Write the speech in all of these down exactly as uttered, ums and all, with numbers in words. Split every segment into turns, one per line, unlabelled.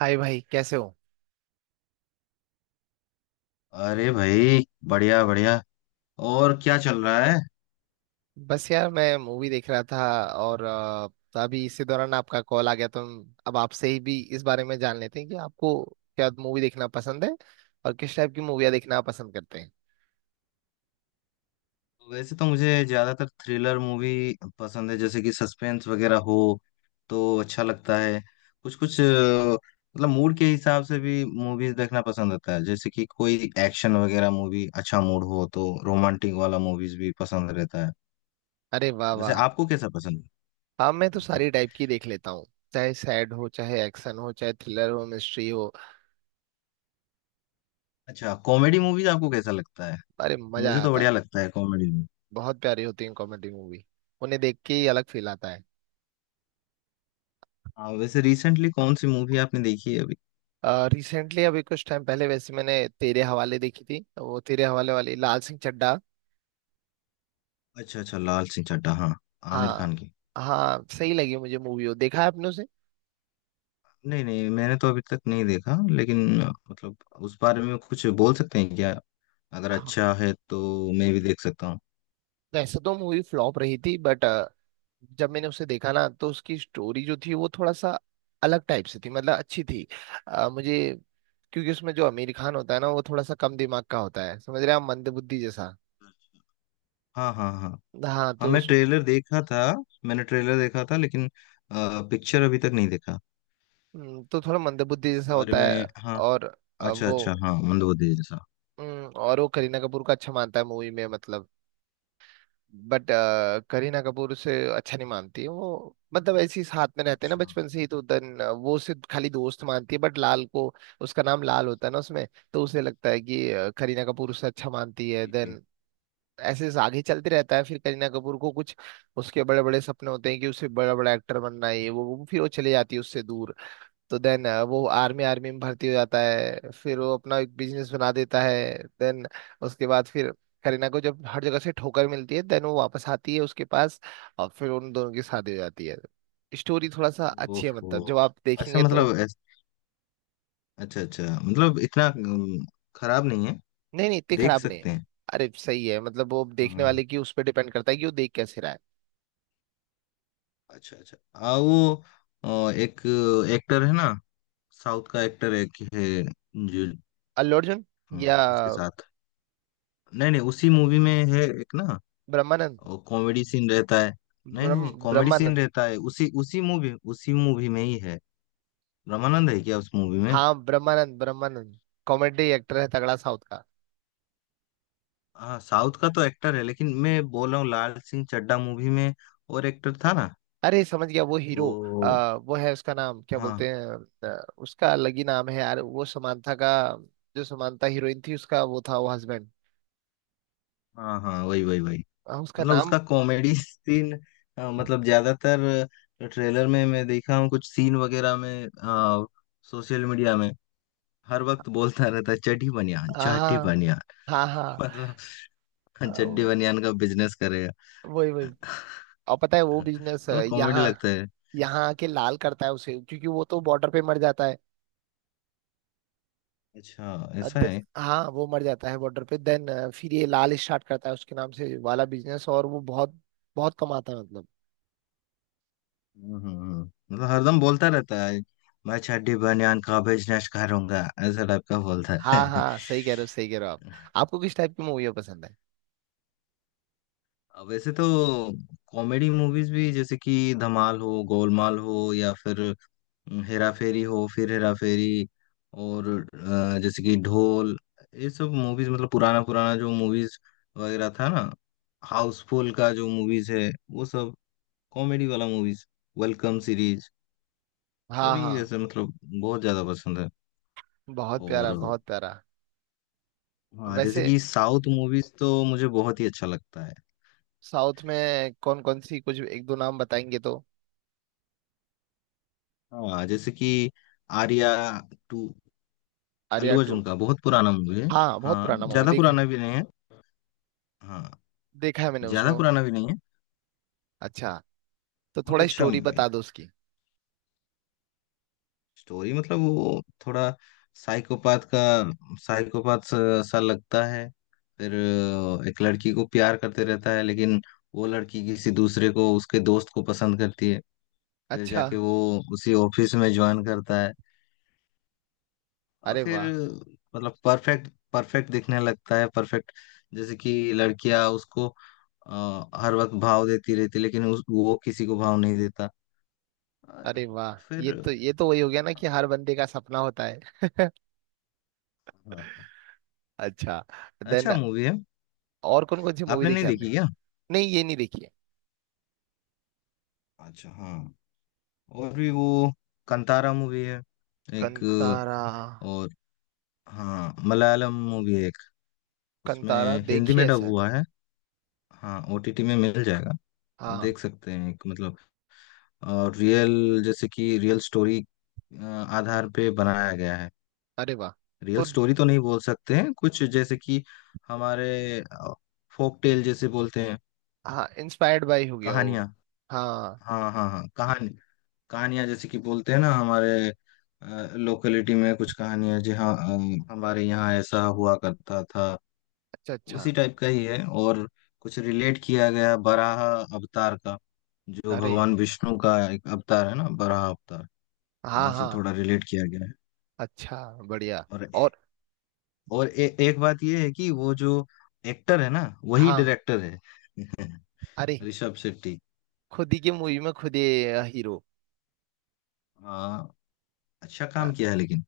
हाय भाई, कैसे हो।
अरे भाई। बढ़िया बढ़िया। और क्या चल रहा है?
बस यार, मैं मूवी देख रहा था और अ, तो अभी इसी दौरान आपका कॉल आ गया, तो हम- अब आपसे ही भी इस बारे में जान लेते हैं कि आपको क्या मूवी देखना पसंद है और किस टाइप की मूवियाँ देखना आप पसंद करते हैं।
वैसे तो मुझे ज्यादातर थ्रिलर मूवी पसंद है, जैसे कि सस्पेंस वगैरह हो तो अच्छा लगता है। कुछ कुछ अ, मतलब मूड के हिसाब से भी मूवीज देखना पसंद होता है। जैसे कि कोई एक्शन वगैरह मूवी, अच्छा मूड हो तो रोमांटिक वाला मूवीज भी पसंद रहता है।
अरे वाह
वैसे
वाह।
आपको कैसा पसंद
हाँ, मैं तो
है?
सारी टाइप की देख लेता हूँ, चाहे सैड हो, चाहे एक्शन हो, चाहे थ्रिलर हो, मिस्ट्री हो।
अच्छा, कॉमेडी मूवीज आपको कैसा लगता है?
अरे मजा
मुझे तो
आता है।
बढ़िया लगता है कॉमेडी मूवी।
बहुत प्यारी होती है कॉमेडी मूवी। उन्हें देख के ही अलग फील आता है।
हाँ, वैसे रिसेंटली कौन सी मूवी आपने देखी है?
रिसेंटली अभी कुछ टाइम पहले वैसे मैंने तेरे हवाले देखी थी, तो वो तेरे हवाले वाली, लाल सिंह चड्ढा।
अच्छा अच्छा, लाल सिंह चड्ढा, हाँ। आमिर
हाँ
खान की।
हाँ, सही लगी मुझे मूवी। वो देखा है आपने उसे?
नहीं नहीं, मैंने तो अभी तक नहीं देखा, लेकिन अ, मतलब उस बारे में कुछ बोल सकते हैं क्या? अगर
हाँ,
अच्छा है तो मैं भी देख सकता हूँ।
वैसे तो मूवी फ्लॉप रही थी, बट जब मैंने उसे देखा ना, तो उसकी स्टोरी जो थी वो थोड़ा सा अलग टाइप से थी, मतलब अच्छी थी। अ, मुझे, क्योंकि उसमें जो आमिर खान होता है ना, वो थोड़ा सा कम दिमाग का होता है, समझ रहे हैं आप, मंदबुद्धि जैसा।
हाँ हाँ हाँ।
हाँ,
हाँ
तो
मैं
उस।
ट्रेलर देखा था। मैंने ट्रेलर देखा था लेकिन पिक्चर अभी तक नहीं देखा।
हम्म, तो थोड़ा मंदबुद्धि
उस
जैसा
बारे
होता है
में, हाँ।
और अ,
अच्छा अच्छा,
वो।
हाँ, मंदोदी जैसा।
हम्म, और वो करीना कपूर का अच्छा मानता है मूवी में, मतलब बट अ, करीना कपूर से अच्छा नहीं मानती है वो, मतलब ऐसी साथ में रहते हैं ना
अच्छा।
बचपन से ही, तो देन अ, वो सिर्फ खाली दोस्त मानती है, बट लाल को। उसका नाम लाल होता है ना उसमें। तो उसे लगता है कि अ, करीना कपूर उससे अच्छा मानती है।
जी जी।
देन ऐसे आगे चलते रहता है। फिर करीना कपूर को कुछ, उसके बड़े बड़े सपने होते हैं कि उसे बड़ा बड़ा एक्टर बनना है, ये वो वो फिर वो चले जाती है उससे दूर। तो देन वो आर्मी आर्मी में भर्ती हो जाता है, फिर वो अपना एक बिजनेस बना देता है। देन उसके बाद फिर करीना को जब हर जगह से ठोकर मिलती है, देन वो वापस आती है उसके पास, और फिर उन दोनों की शादी हो जाती है। स्टोरी थोड़ा सा अच्छी है,
ओहो।
मतलब जब आप
अच्छा
देखेंगे तो।
मतलब ऐस- अच्छा अच्छा, मतलब इतना अम, खराब नहीं है।
नहीं नहीं, इतनी
देख
खराब नहीं है।
सकते हैं।
अरे सही है, मतलब वो देखने
हाँ।
वाले की उस पर डिपेंड करता है कि वो देख कैसे रहा है।
अच्छा अच्छा। आ वो अ, एक एक्टर है ना, साउथ का, एक्टर एक है जो
अल्लू अर्जुन या
अ, उसके साथ। नहीं नहीं, उसी मूवी में है एक ना।
ब्रह्मानंद।
कॉमेडी सीन रहता है। नहीं
ब्रह्म
नहीं, कॉमेडी सीन
ब्रह्मानंद
रहता है उसी उसी मूवी उसी मूवी में ही है। रामानंद है क्या उस मूवी में?
हाँ, ब्रह्मानंद ब्रह्मानंद, कॉमेडी एक्टर है तगड़ा साउथ का।
हाँ साउथ का तो एक्टर है, लेकिन मैं बोल रहा हूँ लाल सिंह चड्ढा मूवी में और एक्टर था ना।
अरे समझ गया, वो हीरो।
वो।
आ, वो है, उसका नाम क्या
हाँ
बोलते हैं, आ, उसका अलग ही नाम है यार। वो समांथा का, जो समांथा हीरोइन थी उसका वो था, वो हस्बैंड।
हाँ हाँ, वही वही वही।
उसका
मतलब
नाम।
उसका कॉमेडी सीन, मतलब ज्यादातर ट्रेलर में मैं देखा हूँ कुछ सीन वगैरह में, सोशल मीडिया में। हर वक्त बोलता रहता है, चड्डी बनियान, चड्डी
हाँ
बनियान।
हाँ हाँ।
मतलब
आ,
चड्डी
वो-
बनियान का बिजनेस करेगा।
वही वही। और पता है वो बिजनेस
मतलब कॉमेडी
यहाँ,
लगता है।
यहाँ आके लाल करता है उसे, क्योंकि वो तो बॉर्डर पे मर जाता है।
अच्छा,
अ,
ऐसा
द-
है।
हाँ, वो मर जाता है बॉर्डर पे। देन फिर ये लाल स्टार्ट करता है उसके नाम से वाला बिजनेस, और वो बहुत बहुत कमाता है, मतलब।
हम्म हम्म, हम्म। मतलब हरदम बोलता रहता है, मैं चड्डी बनियान का बिजनेस करूंगा, ऐसा टाइप का बोलता है।
हाँ हाँ, सही कह रहे हो, सही कह रहे हो आप। आपको किस टाइप की मूवी पसंद है?
वैसे तो कॉमेडी मूवीज भी, जैसे कि धमाल हो, गोलमाल हो, या फिर हेरा फेरी हो, फिर हेरा फेरी, और अ, जैसे कि ढोल, ये सब मूवीज, मतलब पुराना पुराना जो मूवीज वगैरह था ना, हाउसफुल का जो मूवीज है वो सब, कॉमेडी वाला मूवीज, वेलकम सीरीज,
हाँ
सभी
हाँ,
ऐसे मतलब बहुत ज्यादा पसंद है।
बहुत प्यारा
और
बहुत प्यारा।
हाँ, जैसे
वैसे
कि साउथ मूवीज तो मुझे बहुत ही अच्छा लगता है।
साउथ में कौन कौन सी, कुछ एक दो नाम बताएंगे तो।
हाँ जैसे कि आर्या टू। अल्लू
आर्या टू?
अर्जुन का बहुत पुराना मूवी है।
हाँ, बहुत
हाँ,
पुराना मूवी
ज्यादा
देखा।
पुराना भी नहीं है। हाँ।
देखा है मैंने उसमें।
ज्यादा पुराना भी नहीं है।
अच्छा, तो
बहुत
थोड़ा
अच्छा।
स्टोरी बता दो उसकी।
स्टोरी मतलब वो थोड़ा साइकोपाथ का, साइकोपाथ सा सा लगता है। फिर अ, एक लड़की को प्यार करते रहता है, लेकिन वो लड़की किसी दूसरे को, उसके दोस्त को पसंद करती है। फिर
अच्छा।
जाके वो उसी ऑफिस में ज्वाइन करता है, और
अरे
फिर
वाह।
मतलब परफेक्ट परफेक्ट दिखने लगता है, परफेक्ट। जैसे कि लड़कियां उसको अ, हर वक्त भाव देती रहती, लेकिन उस, वो किसी को भाव नहीं देता। अ,
अरे वाह, ये
फिर
तो ये तो वही हो गया ना
हाँ,
कि हर बंदे का सपना होता है।
हाँ।
अच्छा। देन
अच्छा मूवी है।
और कौन कौन सी मूवी
आपने नहीं
देखी आपने?
देखी क्या?
नहीं, ये नहीं देखी है।
अच्छा हाँ, और भी वो कंतारा मूवी है एक
कंतारा?
और। हाँ, मलयालम मूवी है एक। उसमें
कंतारा
हिंदी
देखी
में
है
डब
सर।
हुआ है। हाँ, ओटीटी में मिल जाएगा। आप
हाँ।
देख सकते हैं एक, मतलब और रियल, जैसे कि रियल स्टोरी आधार पे बनाया गया है।
अरे वाह।
रियल
तो
स्टोरी तो नहीं बोल सकते हैं कुछ, जैसे कि हमारे फोक टेल जैसे बोलते हैं,
हाँ, इंस्पायर्ड बाय हो गया वो।
कहानियाँ।
हाँ।
हाँ हाँ हाँ, कहानी, कहानियां जैसे कि बोलते हैं ना, हमारे लोकेलिटी में कुछ कहानियां। जी हाँ, अ, हमारे यहाँ ऐसा हुआ करता था।
अच्छा
उसी
अच्छा।
टाइप का ही है। और कुछ रिलेट किया गया बराह अवतार का, जो
अरे
भगवान विष्णु का एक अवतार है ना, बराह अवतार।
हाँ
वहां से
हाँ।
थोड़ा रिलेट किया गया है।
अच्छा, बढ़िया।
और
और
और ए, एक बात ये है कि वो जो एक्टर है ना, वही
हाँ।
डायरेक्टर है।
अरे,
ऋषभ शेट्टी।
खुद ही की मूवी में खुद ही अ, हीरो।
हाँ। अच्छा
अ,
काम किया है, लेकिन।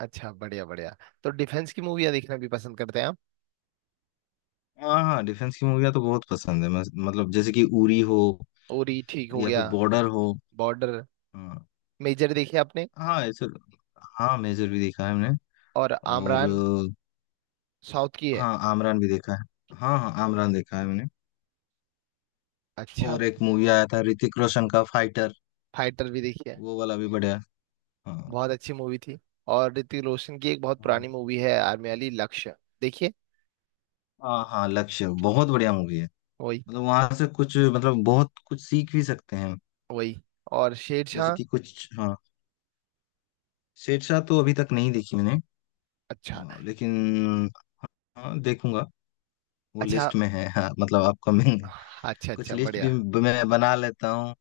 अच्छा, बढ़िया बढ़िया। तो डिफेंस की मूवियाँ देखना भी पसंद करते हैं आप?
हाँ हाँ, डिफेंस की मूवियाँ तो बहुत पसंद है। मैं- मतलब जैसे कि उरी हो,
उरी ठीक हो
या फिर
गया।
बॉर्डर हो।
बॉर्डर।
हाँ,
मेजर देखी आपने?
हाँ ऐसे, हाँ, मेजर भी देखा है हमने।
और
और
आमरान, साउथ की
अ,
है।
हाँ आमरान भी देखा है, हाँ हाँ आमरान देखा है मैंने।
अच्छा।
और एक मूवी आया था ऋतिक रोशन का, फाइटर।
फाइटर भी देखी है?
वो वाला भी बढ़िया है। हाँ।
बहुत अच्छी मूवी थी। और ऋतिक रोशन की एक बहुत
हाँ
पुरानी मूवी है आर्मी वाली, लक्ष्य। देखिए।
हाँ हाँ, लक्ष्य बहुत बढ़िया मूवी है।
वही
मतलब वहां से कुछ, मतलब बहुत कुछ सीख भी सकते हैं।
वही। और
जैसे
शेरशाह।
कि कुछ, हाँ। शेरशाह तो अभी तक नहीं देखी मैंने।
अच्छा।
अ, लेकिन हाँ, देखूंगा। वो
अच्छा
लिस्ट में है, हाँ मतलब आपका,
अच्छा,
कुछ
अच्छा
लिस्ट भी
बढ़िया।
ब- मैं बना लेता हूँ।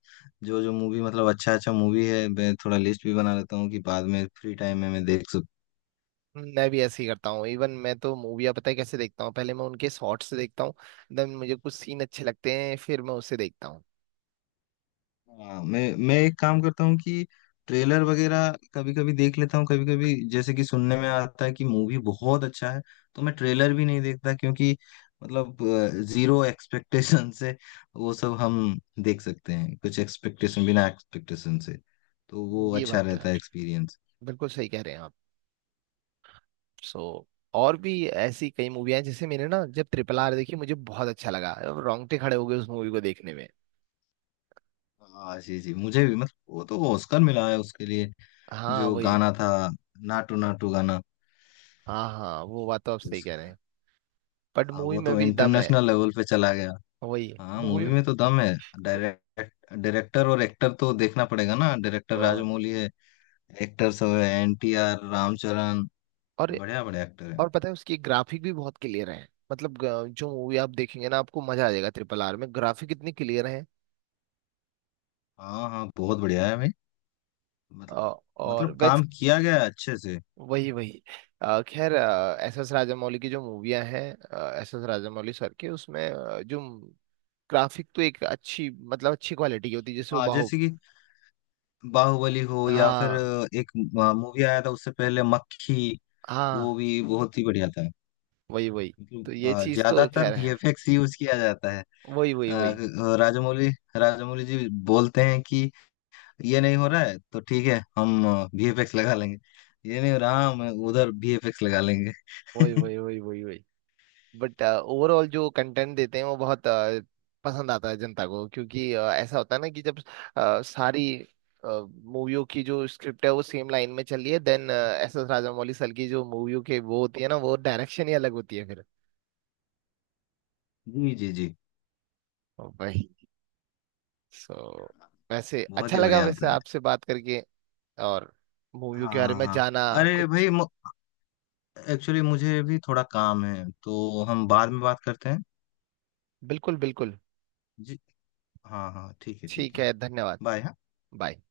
जो जो मूवी, मतलब अच्छा अच्छा मूवी है, मैं थोड़ा लिस्ट भी बना लेता हूँ कि बाद में फ्री टाइम में मैं देख सकूँ।
मैं भी ऐसे ही करता हूँ। इवन मैं तो मूवियाँ पता है कैसे देखता हूँ, पहले मैं उनके शॉर्ट्स से देखता हूँ। देन मुझे कुछ सीन अच्छे लगते हैं, फिर मैं उसे देखता हूँ।
हाँ, मैं मैं एक काम करता हूँ कि ट्रेलर वगैरह कभी कभी देख लेता हूँ, कभी कभी जैसे कि सुनने में आता है कि मूवी बहुत अच्छा है, तो मैं ट्रेलर भी नहीं देखता, क्योंकि मतलब जीरो एक्सपेक्टेशन से वो सब हम देख सकते हैं, कुछ एक्सपेक्टेशन, बिना एक्सपेक्टेशन से तो वो
ये
अच्छा
बात तो
रहता
है।
है, एक्सपीरियंस।
बिल्कुल सही कह रहे हैं आप। सो और भी ऐसी कई मूवियाँ हैं, जैसे मैंने ना, जब ट्रिपल आर देखी, मुझे बहुत अच्छा लगा, रोंगटे खड़े हो गए उस मूवी को देखने में।
हाँ जी जी, मुझे भी मतलब वो तो ऑस्कर मिला है उसके लिए,
हाँ,
जो
वही है।
गाना था, नाटू नाटू गाना।
हाँ हाँ, वो बात तो आप
तो
सही
उस,
कह रहे हैं, बट
हाँ,
मूवी
वो
में
तो
भी दम है।
इंटरनेशनल लेवल पे चला गया।
वही है
हाँ,
मूवी।
मूवी में तो दम है। डायरेक्ट डायरेक्टर और एक्टर तो देखना पड़ेगा ना, डायरेक्टर
और
राजमौली है। एक्टर सब है, एन टी आर, रामचरण, बढ़िया बढ़िया एक्टर है।
और पता है उसकी ग्राफिक भी बहुत क्लियर है, मतलब ग- जो मूवी आप देखेंगे ना आपको मजा आ जाएगा, ट्रिपल आर में ग्राफिक इतने क्लियर है।
हाँ हाँ, बहुत बढ़िया है भाई। मतलब
और
मतलब
वैस
काम किया गया है अच्छे से।
वही वही। अ, खैर, एस एस राजामौली की जो मूवियां हैं, एस एस राजामौली सर के उसमें अ, जो ग्राफिक, तो एक अच्छी, मतलब अच्छी क्वालिटी की होती है, जैसे वो
हाँ
बाहु।
जैसे कि बाहुबली हो, या फिर
हाँ
एक मूवी आया था उससे पहले, मक्खी। वो
हाँ।
भी बहुत ही बढ़िया था।
वही वही। तो
मतलब
ये
अ,
चीज तो
ज्यादातर
खैर है।
वीएफएक्स यूज किया जाता है।
वही वही वही
अ, राजामौली, राजामौली जी बोलते हैं कि ये नहीं हो रहा है तो ठीक है, हम वीएफएक्स लगा लेंगे, ये नहीं हो रहा, हम उधर वीएफएक्स लगा लेंगे।
वही वही वही वही वही बट ओवरऑल जो कंटेंट देते हैं वो बहुत अ, पसंद आता है जनता को, क्योंकि अ, ऐसा होता है ना कि जब अ, सारी मूवियों की जो स्क्रिप्ट है वो सेम लाइन में चल रही है, then S S Rajamouli sir की जो मूवियों के वो होती है ना, वो डायरेक्शन ही अलग होती है फिर।
जी जी जी,
वही। सो वैसे
बहुत
अच्छा
ही
लगा
बढ़िया
वैसे,
होता है।
आपसे बात करके और मूवियों
हाँ
के बारे
हाँ
में
हाँ।
जाना
अरे
कुछ।
भाई, एक्चुअली मुझे भी थोड़ा काम है, तो हम बाद में बात करते हैं।
बिल्कुल बिल्कुल।
जी, हाँ हाँ ठीक है, ठीक
ठीक
है।
है, धन्यवाद।
बाय, हाँ।
बाय।